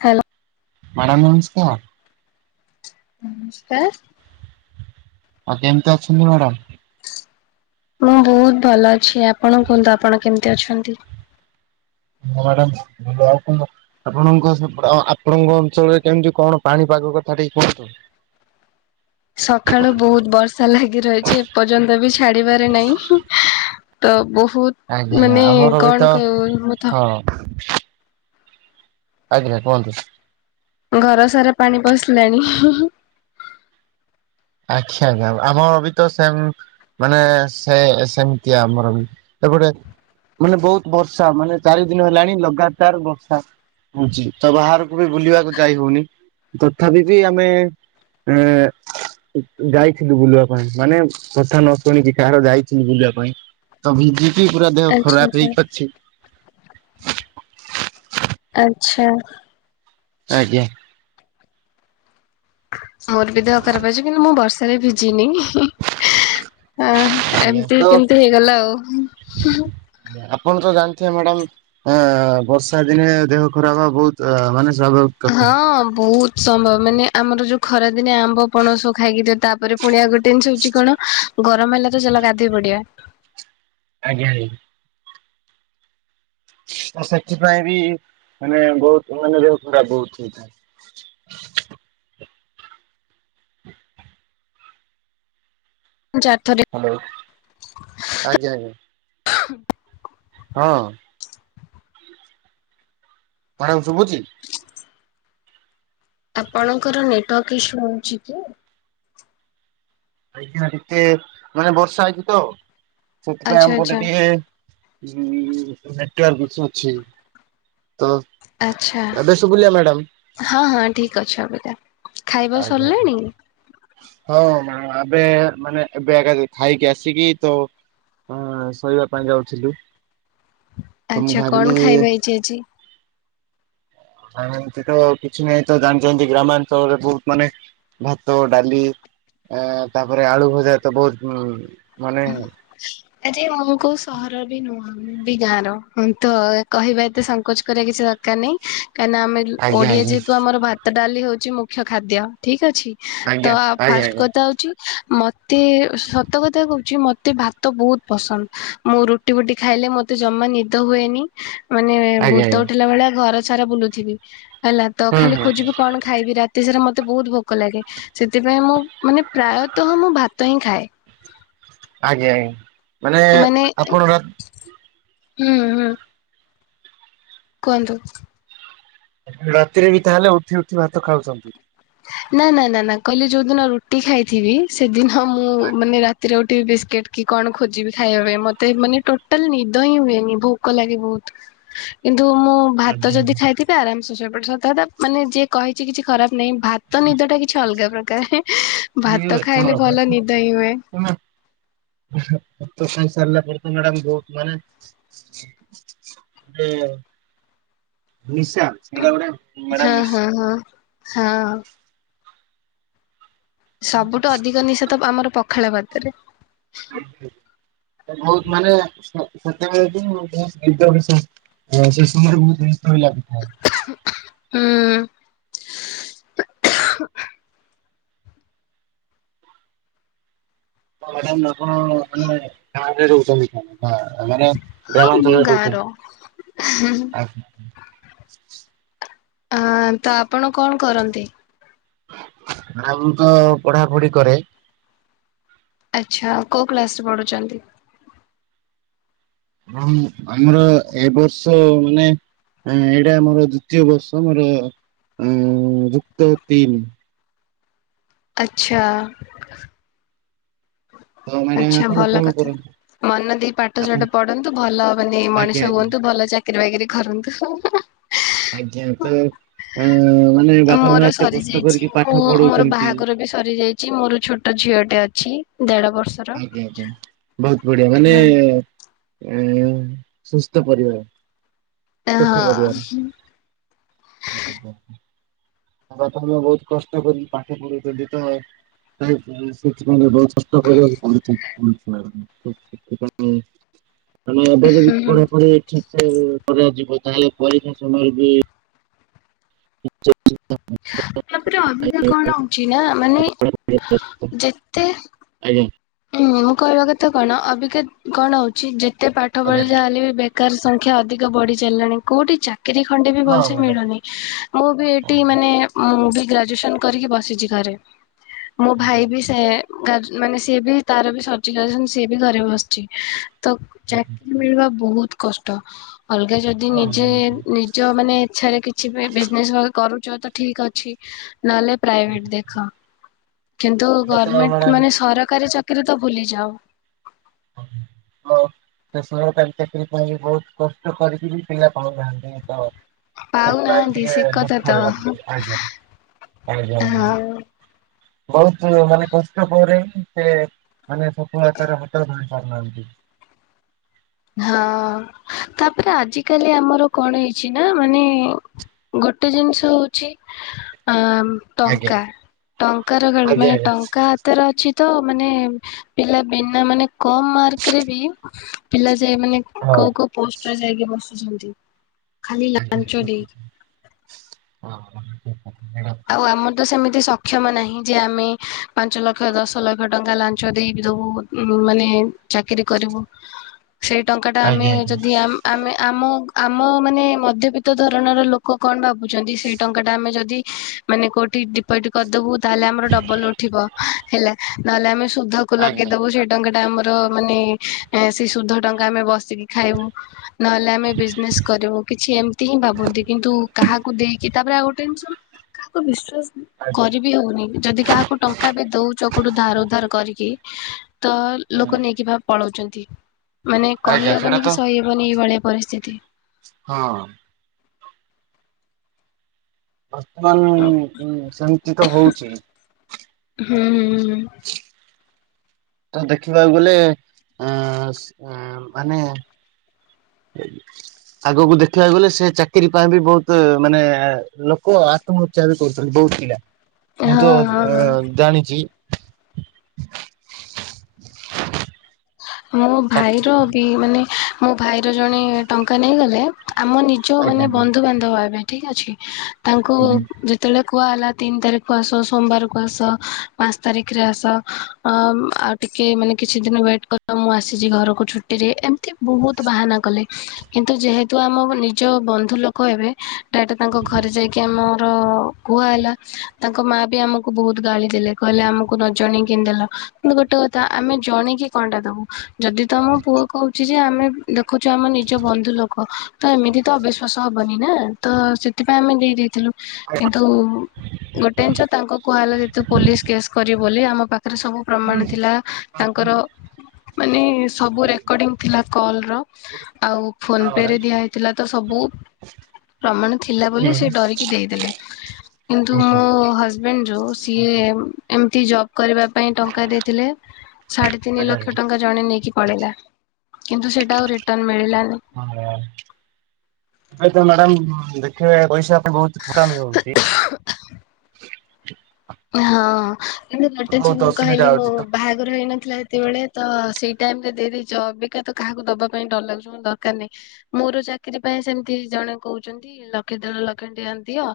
Hello. Madam ନମସ୍କାର। ନମସ୍କାର। ଆଉ କେମତି ଅଛନ୍ତି ମ୍ୟାଡ଼ାମ? ମୁଁ ବହୁତ ଭଲ ଅଛି, ଆପଣ କୁହନ୍ତୁ ଆପଣ କେମିତି ଅଛନ୍ତି? ହଁ ମ୍ୟାଡ଼ାମ, [unintelligible] ଆପଣଙ୍କ ସେପ ଆପଣଙ୍କ ଅଞ୍ଚଳରେ କେମିତି କଣ ପାଣିପାଗ କଥା ଟିକେ କୁହନ୍ତୁ। ସକାଳୁ ବହୁତ ବର୍ଷା ଲାଗି ରହିଛି ଏପର୍ଯ୍ୟନ୍ତ ବି ଛାଡିବାରେ ନାଇଁ। ତ ଆଜ୍ଞା ବହୁତ ମାନେ କଣ କହିବ ମୁଁ ତ ହ ଆଜ୍ଞା କୁହନ୍ତୁ। ଘର ସାରା ପାଣି ପସିଲାଣି। ଆଚ୍ଛା, ଆଜ୍ଞା ଆମର ବି ତ ସେମ ମାନେ ସେ ସେମିତି ଆମର ବି, ଏପଟେ ମାନେ ବହୁତ ବର୍ଷା ମାନେ ଚାରି ଦିନ ହେଲାଣି ଲଗାତାର ବର୍ଷା। ହଉଛି ତ ବାହାରକୁ ବି ବୁଲିବାକୁ ଯାଇ ହଉନି, ତଥାପି ବି ଆମେ ଏ, ଯାଇଥିଲୁ ବୁଲିବା ପାଇଁ। ମାନେ କଥା ନ ଶୁଣିକି କାହାର ଯାଇଥିଲୁ ବୁଲିବା ପାଇଁ। ତ ଭିଜିକି ପୁରା ଦେହ ଆଚ୍ଛା ଖରାପ ଆଚ୍ଛା। ହେଇକି ଅଛି। ଆଚ୍ଛା। ଆଜ୍ଞା। ମୋର ବି ଦେହ ଖରାପ ଅଛି। କିନ୍ତୁ ମୁଁ ବର୍ଷାରେ ଭିଜିିନି। ଓ ହିଁ। ତ ଏମିତି କେମିତି ହେଇଗଲା ଆଉ। ଲେ-ଆପଣ ତ ଜାଣିଥିବେ ମ୍ୟାଡାମ୍ ଆ, ବର୍ଷା ଦିନେ ଦେହ ଖରାପ ହେବା ବହୁତୁ ଅ, ମାନେ ସମ୍ଭବ। ହଁ ବହୁତ ସମ୍ଭବ, ମାନେ ଆମର ଯୋଉ ଖରାଦିନେ ଆମ୍ବ ପଣସ ଖାଇକି ଯଦ ତାପରେ ପୁଣି ଆଉ ଗୋଟେ ଜିନିଷ ହଉଛି, କଣ ଗରମ ହେଲା ତ, ଚାଲ ଗାଧେଇ ପଡିବା। ଆଜ୍ଞା, ଆଜ୍ଞା। ଓ ସେଥିପାଇଁ ବି ମାନେ ବହୁତୁ ମାନେ ଦେହ ଖରାପ ହଉଛି ଛି। ମୁଁ ଚାର୍ଥ ଦି ହ୍ୟାଲୋ ଆଜ୍ଞା, ଆଜ୍ଞା। ହଁ। ମାଡ଼ାମ୍ ଶୁଭୁଛି? ଆପଣଙ୍କର ନେଟୱାର୍କ ଇସୁ ହଉଛି କି? ଆଜ୍ଞା ଟିକେ ମାନେ ବର୍ଷା ହେଇଛି ତ, ସେଥିପାଇଁ ଆଚ୍ଛା ଆମ ପଟେ ଆଚ୍ଛା ଟିକେ ଉଁ, ତ ନେଟୱାର୍କ ଇସୁ ଅଛି। ତ ଆଚ୍ଛା, ଏବେ ଶୁଭିଲା ମ୍ୟାଡାମ? ହଁ, ହଁ ଠିକ ଅଛି ଅବିକା। ଖାଇବା ଆଜ୍ଞା, ଆଜ୍ଞା। ସରିଲାଣି ହଁ ମ୍ୟାଡ଼ାମ୍ ଆବେ ମାନେ ଏବେ ଏକା ଖାଇକି ଆସିକି ତ ଅଁ, ଶୋଇବା ପାଇଁ ଯାଉଥିଲି, ତ ମୁଁ ଆଚ୍ଛା କଣ ଭାବିଲି ଖାଇବା ହେଇଛି ଆଜି? ଆଉ ଏମତି ତ କିଛି ନାହିଁ ତୋ ଜାଣିଛନ୍ତି ଗ୍ରାମାଞ୍ଚଳରେ ବହୁ ମାନେ ଭାତ, ଡାଲି ଏ, ତାପରେ ଆଳୁ ଭଜା ତ ବହୁତ ଉ, ମାନେ ହା ଇ ଆ, ଯେ ମୁଁ କୋଉ ସହର ର ବି ନୁହଁ, ମୁଁ ବି ଗାଁ ର, ହଁ ତ କହିବା ଏତେ ସଂଙ୍କୋଚ କରିବା କିଛି ଦର କାନି କାନା ଆମେ ଆଜ୍ଞା ଯୁ-ଓଡିଆ ଆଜ୍ଞା ଯେହେତୁ ଆମର ଭାତ, ଡାଲି ହଉଛି ମୁଖ୍ୟ ଖାଦ୍ୟ ଠିକ ଅଛି। ତୋ ଆଜ୍ଞା ଆ, ଆଜ୍ଞା ଫାଷ୍ଟ ଆଜ୍ଞା କଥା ହଉଛି, ମୋତେ ସତ କଥା କହୁଛି ମୋ ତେ ଭାତ ବହୁତ ପସନ୍ଦ। ମୁଁ ରୁଟି ଫୁଟି ଖାଇଲେ ମୋତେ ଜମା ନିଦ ହୁଏନି। ମାନେ ଆଜ୍ଞା ଭୂତ ଆଜ୍ଞା ଉଠିଲା ଭଳିଆ ଘର ସାରା ବୁଲୁଥିବି। ହେଲା ତ ହୁଁ ଖାଲି ହୁଁ ହୁଁ ଖୋଜିବି କଣ ଖା ଖାଇବି ରାତି ସାରା ମୋତେ ବହୁତ ଭୋକ ଲାଗେ। ସେଥିପାଇଁ ମୁଁ ମାନେ ପ୍ରାୟତଃ ମୁଁ ଭାତ ହିଁ ଖାଏ। ଆଜ୍ଞା, ଆଜ୍ଞା। ମାନେ ଏ, ଆପଣ ହୁଁ, ହୁଁ କୁହନ୍ତୁ। ରାତିରେ ବି ତାହେଲେ ଉଠି ଉଠି ଭାତ ଖାଉଛନ୍ତି? ନା ନା ନା ନା କହିଲେ ଯୋଉଦିନ ରୁଟି ଖାଇଥିବି। ସେଦିନ ମୁଁ ମାନେ ରାତି ରେ ଉଠିବି ବିସ୍କେଟ କି କଣ ଖୋଜିବି ଖାଇବା ପାଇଁ। ମତେ ମାନେ ଟୋଟାଲ ନିଦ ହିଁ ହୁଏନି। ଭୋକ ଲାଗେ ବହୁତ। କିନ୍ତୁ ମୁଁ ଭାତ ଆଜ୍ଞା ଯଦି ଖାଇଥିବି ଆରାମ ସେ ଶୋଇପଡେ। ସତ କଥା ମାନେ ଯିଏ କହିଛି କିଛି ଖରାପ ନାହିଁ। ଭାତ ନିଦ ଟା କିଛି ଅଲଗା ପ୍ରକାର। ଭାତ ଆଜ୍ଞା ଖାଇଲେ ଭଲ ନିଦ ହିଁ ହୁଏ। ହଁ [inaudible] ଭାତ ଖାଇ ସାରିଲା ପରେ ତ ମ୍ୟାଡାମ ବହୁତ ମାନେ [inaudible] ଏ ନିଶା ମ୍ୟାଡ଼ାମ ହଁ ହଁ ନିଶା। ହଁ। ହଁ ଆଁ ସବୁଠୁ ଅଧିକ ନିଶା ତ ଆମର ପଖାଳ ଭାତରେ। [inaudible] ବହୁତ ମାନେ ହଁ ସେ ସମୟରେ ବହୁତ ବ୍ୟସ୍ତ ଭଳି ଲାଗୁଥାଏ। ହୁଁ [unintelligible] ମ୍ୟାଡ଼ାମ ଆପଣ ମାନେ ଗାଁରେ ରହୁଛନ୍ତି? ହଁ ମାନେ ହଁ ମୁଁ ଗ୍ରାମାଞ୍ଚଳ ଗାଁର ରହୁଛନ୍ତି ଆ ହଁ ତ ଆପଣ କଣ କରନ୍ତି? ଆଉ ମୁଁ ତ ପଢାପଢି କରେ। ଆଚ୍ଛା କୋଉ କ୍ଲାସରେ ପଢୁଛନ୍ତି? ହଁ ଆମର ଏ ବର୍ଷ ମାନେ ଆଜ୍ଞା ଏଇଟା ମୋର ଦ୍ଵିତୀୟ ବର୍ଷ ମୋର ଅ ଯୁକ୍ତ ତିନି। ଆଚ୍ଛା। ତ ମ୍ୟାଡାମ ଆଛା ଆପଣ ଭଲ କଣ କଥା। କରନ୍ତି ମନ ଦେଇ ଆପଣ ପାଠସାଠ ପଢନ୍ତୁ ଭଲ ମାନେ ଆଜ୍ଞା ମଣିଷ ଆଜ୍ଞା। ହୁଅନ୍ତୁ ଭଲ ଚାକି ଚାକିରି ବାକରି କରନ୍ତୁ। ଆଜ୍ଞା ତ ଅ ମାନେ ବାପା ମୋର ମା ଏତେ କଷ୍ଟ ସରିଯାଇଛି କରିକି ମୁଁ ପାଠ ମୋର ପଢଉଛନ୍ତି। ବାହାଘର ବି ସରିଯାଇଛି ମୋର ଛୋଟ ଝିଅଟେ ଅଛି ଦେଢ ବର୍ଷ ଅଛି ଆଜ୍ଞା ଆଜ୍ଞା ବହୁତ ବଢିଆ ମାନେ ଏ ସୁସ୍ଥ ପରିବାର। ସୁଖୀ ହଁ। ପରିବାର। ଘରଲୋକେ ବହୁତ କଷ୍ଟ କରି ପାଠ ପଢ଼ିଛନ୍ତି ତ ସେଥି ବହୁ କଷ୍ଟ କରିବାକୁ ପଡୁଛି [unintelligible] ଆମେ ଏବେ ଯଦି ହୁଁ ହୁଁ। ପଢି ପଢି ଠିକ ସେ ପଢା ଯିବ ତାହେଲେ ପରୀକ୍ଷା ସମୟରେ ବି [unintelligible] ମାତ୍ରେ ଅଭିଜ୍ଞ କଣ ହଉଛି ନା ମାନେ ଯେତେ ଆଜ୍ଞା। ହୁଁ ମୁଁ କହିବା କଥା କଣ ଅବିକା କଣ ହଉଛି ଯେତେ ପାଠ ପଢି ଯାହା ହେଲେ ବି ବେକାର ସଂଖ୍ୟା ଅଧିକ ବଢି ଚାଲିଲାଣି କୋଉଠି ଚାକିରି ଖଣ୍ଡେ ବି ହଁ ଭଲସେ ମ୍ୟାଡ଼ାମ। ମିଳୁନି। ମୁଁ ବି ଏଠି ମାନେ ମୁଁ ବି ଗ୍ରାଜୁଏସନ କରିକି ବସିଛି ଘରେ। ମୋ ଭାଇ ବି ସେ ମାନେ ସିଏ ବି ତାର ବି ସରିଚି ଗ୍ରାଜୁଏସନ ସିଏ ବି ଘରେ ବସିଛି। ତ ଚାକିରୀ ମିଳିବା ବହୁତ କଷ୍ଟ ଅଲଗା ଯଦି ଦି ହଁ ନିଜେ ନିଜ ମାନେ ଇଚ୍ଛାରେ କି କିଛି ବି ବିଜନେସ୍ କରୁଛ ତ ଠିକ ଅଛି ନହେଲେ ପ୍ରାଇଭେଟ ଦେଖ। କିନ୍ତୁ ଗଭର୍ଣମେଣ୍ଟ ମ୍ୟାଡ଼ାମ। ମାନେ ସରକାରୀ ଚାକିରି ତ ଭୁଲିଯାଅ। [unintelligible] ସେ ଲୋକ ଚାକିରୀ ପାଇଁ ବହୁତ କଷ୍ଟ କରିକି ବି ପିଲା ପାଉନାହାନ୍ତି ତ। ସେଇଥି ପାଇଁ ପାଉନାହାନ୍ତି ସେ ଟିକେ କଥା ତ ଦୁଃଖ ହଁ ଲାଗୁଛି ଆଜ୍ଞା ଆଜ୍ଞା। ହଁ। ବହୁତ, ମାନେ କଷ୍ଟ ପରେ, ସେ ମାନେ ସଫଳତାରେ ନିଶ୍ୱାସ ନେଇ ପାରୁନାହାନ୍ତି। ହଁ, ତାପରେ ଆଜିିକାଲି ଆମର କଣ ହେଇଛି ନା, ମାନେ ଗୋଟେ ଜିନିଷ ହଉଚି, ଆ ଆଜ୍ଞା ଟଙ୍କା, ଟଙ୍କାର ଗାଡ ଆଜ୍ଞା ମାନେ ଆଜ୍ଞା ଟଙ୍କା ତାର ଅଛି ତ, ମାନେ ପିଲା ବିନା ମାନେ କମ ମାର୍କରେ ବି ପିଲା ଯାଇ ମାନେ ହଁ କୋଉ କୋଉ ପୋଷ୍ଟର ଯାଇକି ବସୁଛନ୍ତି, ଖାଲି ଆଜ୍ଞା ଲାଞ୍ଚ ଠିକ୍ ଦେଇକି। ହଁ ହଁ। ଆଉ ଆମର ତ, ସେମିତି ସ ସକ୍ଷମ ନାହିଁ ଯେ, ଆମେ ପାଞ୍ଚ ଲକ୍ଷ, ଦଶ ଲକ୍ଷ ଟଙ୍କା ଲାଞ୍ଚ ଦେଇଦଉ, ମାନେ ଚାକିରି କରିବୁ, ସେଇ ଟଙ୍କା ଟା ଆମେ ଆଜ୍ଞା ଯଦି ଆ ଆମେ, ଆମ ଆମ ମାନେ ମଧ୍ୟବିତ୍ତ ଧରଣର ଲୋକ କଣ ଭାବୁଚନ୍ତି, ସେଇ ଟଙ୍କା ଟା ଆମେ ଯଦି ମାନେ କୋଉଠି ଡିପୋଜିଟ୍ କରିଦବୁ, ତାହେଲେ ଆମର ଡବଲ ଉଠିବ ହେଲା, ନହେଲେ ଆମେ ସୁଧ କୁ ଲଗେଇଦବୁ, ଆଜ୍ଞା ସେଇ ଟଙ୍କା ଟା ଆମର ମାନେ, ସେ ସୁଧ ଟଙ୍କା ଆମେ ବସିକି ଖାଇବୁ। ନହେଲେ ଆମେ ବିଜନେସ କରିବୁ, କିଛି ଏମିତି ହିଁ ଭାବନ୍ତି, କିନ୍ତୁ କାହାକୁ ଦେଇକି, ତାପରେ ଆଉ ଗୋଟେ ଜିନିଷ କାହାକୁ ବିଶ୍ଵାସ କରି ବି ହଉନି, ଯଦି କାହାକୁ ଟଙ୍କା ବି ଦଉଛ, କୋଠୁ ଧାର ଉଧାର କରିକି ତ ହୁଁ ଲୋକ ନେଇକି ଭାବ ପଳାଉଚନ୍ତି, ମାନେ ଆଜ୍ଞା ସେଇଟା କହିହବନି ତ କି, ସହିହବ ହବନି ଏଇ ଭଳିଆ ପରିସ୍ଥିତି। ହଁ ଅ। ବର୍ତ୍ତମାନ ସେମିତି ତ ହଉଚି। ହୁଁ ହୁଁ ହୁଁ। ତ ଦେଖିବାକୁ ଗଲେ, ଅଁ ଅଁ ମାନେ ଆଗକୁ ଦେଖିବାକୁ ଗଲେ, ସେ ଚାକିରି ପାଇଁ ବି ବହୁତ, ମାନେ ଲୋକ [unintelligible] କରୁଚନ୍ତି ବହୁତ ପିଲା, ହଁ ମୁଁ ତ ହଁ ହଁ। ଅ ଜାଣିଚି। ମୋ ଚାକ୍ ଭାଇର ବି, ମାନେ ମୋ ଭାଇର ଜଣେ ଟଙ୍କା ନେଇଗଲେ, ଆମ ନି ଯୋଉ ଆଜ୍ଞା ମାନେ ଆଜ୍ଞା। ବନ୍ଧୁବାନ୍ଧବ ହେବେ ଠିକ ଅଛି, ତାଙ୍କୁ ଯେତେବେଳେ କୁହା ହେଲା, ତିନି ତାରିଖକୁୁ ଆସ, ସୋମବାର କୁ ଆସ, ପାଞ୍ଚ ତାରିଖରେ ଆସ, ଆ ଟିକେ ମାନେ କିଛି ଦିନ ୱେଟ୍ କର, ମୁଁ ଆସିଛି ଘରକୁ ଛୁଟିରେ, ଏମିତି ବହୁତ ବାହାନା କଲେ। କିନ୍ତୁ ଯେହେତୁ ଆମ ନିଜ ବନ୍ଧୁ ଲୋକ ହେବେ ଡାଇରେକ୍ଟ ତାଙ୍କ ଘରେ ଯାଇକି ଆମର କୁହା ହେଲା, ତାଙ୍କ ମା ବି ଆମକୁ ବହୁତ ଗାଳି ଦେଲେ, କହିଲେ ଆମକୁ ନ ଜଣେଇକି କେମିତି ଦେଲ? କିନ୍ତୁ ଗୋଟେ କଥା, ଆମେ ଜଣିକି କଣଟା ଦବୁ, ଯଦି ତ ଆମ ପୁଅ କହୁଚି ଯେ ଆମେ ଦେଖୁଛୁ ଆମ ନିଜ ବନ୍ଧୁ ଲୋକ, ତ ଏମିତି ତ ଅବିଶ୍ଵାସ ହବନି ନା। ତ, ସେଥିପାଇଁ ଆମେ ଦେଇ ଦେଇଥିଲୁ, କିନ୍ତୁ ଗୋଟେ ଜିନିଷ ତାଙ୍କୁ କୁହାଲା ଯେ ତୁ ପୋଲିସ କେସ କରିବୁ ବୋଲି, ଆମ ପା ତାର ସବୁ ପ୍ରମାଣ ଆଜ୍ଞା। ଥିଲା, ତାଙ୍କର ମାନେ ସବୁ ରେକର୍ଡିଙ୍ଗ ଥିଲା କଲ୍ ର। ଆଉ ଫୋନ ପେ ରେ ଦିଆ ହେଇଥିଲା ତ ସବୁ ପ୍ରମାଣ ଥିଲା ବୋଲି ସେ ଡରିକି ଦେଇଦେଲେ, କିନ୍ତୁ ମୋ ହଜ ମେନ୍ ଯୋଉ ସିଏ, ଏମତି ଜବ କରିବା ପାଇଁ ଟଙ୍କା ଦେଇଥିଲେ, ସା ତିନ ଲକ୍ଷ ଟଙ୍କା ଜଣେ ନେଇକି ପଳେଇଲା କିନ୍ତୁ ସେଇଟା ଆଉ ରିଟର୍ଣ ମିଳିଲାନି। ହଁ, ଏବେ ତ ମ୍ୟାଡ଼ାମ ଦେଖିବେ, ପଇସା ପାଇଁ ବହୁତ ଠକାମି ରହୁଚି। ହଁ, ଏ ଗୋଟେ ବହୁତ ମୁଁ ଅସୁବିଧା କହିଲି ମୋ ହଉଛି ତ। ବାହାଘ ବାହାଘର ହେଇନଥିଲା ହେତେବେଳେ ତ, ସେଇ ଟାଇମ ରେ ଦେଇଦେଇଚ, ଅବିକା ତ କାହାକୁ ଦବା ପାଇଁ ଡର ଲାଗୁଚି, ମୁଁ କହିଲି ଦରକାର ନାହିଁ। ମୋର ଚାକିରୀ ପାଇଁ ସେମିତି ଜଣେ କହୁଛନ୍ତି ଲକ୍ଷେ ଦେଢ଼ଲକ୍ଷ ଟଙ୍କା ଦିଅ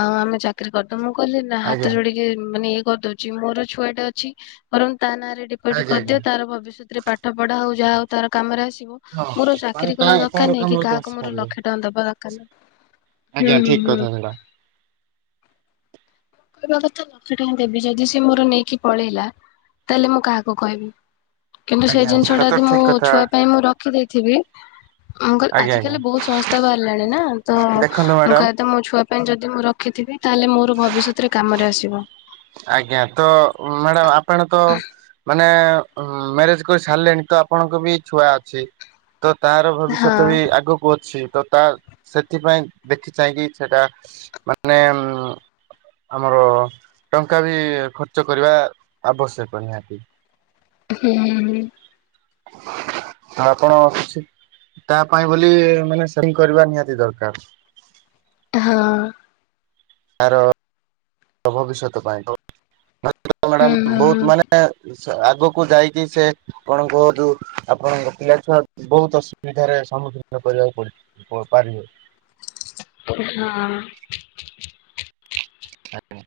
ଆଉ ଆମେ ଚାକିରି କରି ତ ମୁଁ କହିଲି ନା ହାତ ଆଜ୍ଞା ଯୋଡିକି ମାନେ ଇଏ କରିଦଉଛି ମୋର ଛୁଆଟେ ଅଛି ବରଂ ତା ନାଁରେ ଡିପୋଜିଟ ଆଜ୍ଞା ଆଜ୍ଞା କରିଦିଅ ତାର ଭବିଷ୍ୟତରେ ପାଠପଢା ହଉ ଯାହା ହଉ ତାର କାମରେ ଆସିବ। ହଁ ମୋର ମାନେ ଚାକିରୀ ତା କରିବା ତାର ଦରକାର ନାହିଁ କି କାମରେ ତ କାହାକୁ ମୋର ଆସିପାରିବ। ଲକ୍ଷେ ଟଙ୍କା ଦବା ଦରକାର ନାହିଁ। ହୁଁ ଆଜ୍ଞା ହୁଁ ଠିକ ହୁଁ କଥା ସେଟା। କହିବା କଥା ଲକ୍କ୍ଷେ ଟଙ୍କା ଦେବି ଯଦି ସେ ମୋର ନେଇକି ପଳେଇଲା ତାହେଲେ ମୁଁ କାହାକୁ କହିବି। କିନ୍ତୁ ସେ ଆଜ୍ଞା ଜିନିଷ ଟା ସେଇଟା ତ ଯଦି ମୋ ଠିକ କଥା ଛୁଆ ପାଇଁ ମୁଁ ରଖି ଦେଇଥିବି ମୁଁକହିଲି ଆଜ୍ଞା ଆଜି ଆଜ୍ଞା କାଲି ବହୁତ ସଂସ୍ଥା ବାହାରିଲାଣି ନା ତ ମୁଁ ଦେଖନ୍ତୁ ମ୍ୟାଡାମ କହିବାକଥା ମୋ ଛୁଆ ପାଇଁ ଯଦି ମୁଁ ରଖିଥିବି ତାହେଲେ ମୋର ଭବିଷ୍ୟତରେ କାମରେ ଆସିବ। ଆଜ୍ଞା ତ ମ୍ୟାଡାମ ଆପଣ ତ ମାନେ ମ୍ୟାରେଜ କରି ସାରିଲେଣି ତ ଆପଣଙ୍କ ବି ଛୁଆ ଅଛି। ତ ତାର ହଁ ଭବିଷ୍ୟତ ବି ଆଗକୁ ଅଛି ତ ତା ସେଥିପାଇଁ ଦେଖି ଚାହିଁକି ସେଟା ମାନେ ଆମର ଟଙ୍କା ବି ଖର୍ଚ୍ଚ କରିବା ଆବଶ୍ୟକ ନିହାତି। ହୁଁ ହୁଁ। ତ ଆପଣ କିଛି ତା ପାଇଁ ବୋଲି ମାନେ ସେଭିଂ କରିବା ନିହାତି ଦରକାର। ହଁ। ତ ଭବିଷ୍ୟତ ପାଇଁ [inaudible] ହୁଁ ମ୍ୟାଡାମ ହୁଁ ହୁଁ। ବହୁତ ମାନେ ସ ଆଗକୁ ଯାଇକି ସେ ଆପଣଙ୍କ ଯୋଉ ଆପଣଙ୍କ ପିଲା ଛୁଆ ବହୁତ ଅସୁବିଧାରେ ସମ୍ମୁଖୀନ କରିବାକୁ ପଡ କୁହ ପାରିବେ। ହଁ। ଆଜ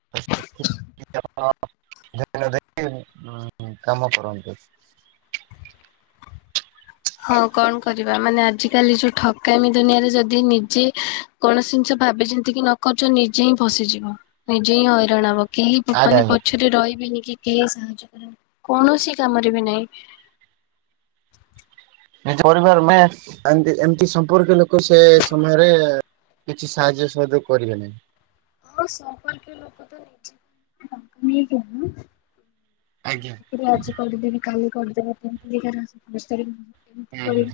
ଧନ୍ୟଦ [unintelligible] ଇଁ କାମ କରନ୍ତି। ହଁ କଣ କରିବା ମାନେ ଆଜିକାଲି ଯୋଉ ଠକାମି ଦୁନିଆରେ ଯଦି ନିଜେ କୌଣସି ଜିନିଷ ଭାବି ଚିନ୍ତିକି ନ କରୁଛନ୍ତି ନିଜେ ହିଁ ଫସିଯିବ ନିଜେ ହିଁ ହଇରାଣ ହବ। କେହି ଆଜ୍ଞା ମାନେ ଆଜ୍ଞା ପଛରେ ରହିବେନି କି କେହି ସାହାଯ୍ୟ କରିଏନି କୌଣସି କାମରେ ବି ନାହିଁ। ନିଜ ପରିବାର ମେ ଏନ୍ତି ଏମିତି ସମ୍ପର୍କୀୟ ଲୋକ ସେ ସମୟରେ କିଛି ସାହାଯ୍ୟ ସହଯୋଗ କରିବେନି। ହଁ ସମ୍ପର୍କୀୟ ଲୋକ ତ ନିଜ ଟଙ୍କ ନେଇକି [inaudible] ନା ଚାକିରି ଆଜି କରିବିନି କାଲି କରିଦବା [inaudible] ଘରେ ପ ହୁଁ ହୁଁ।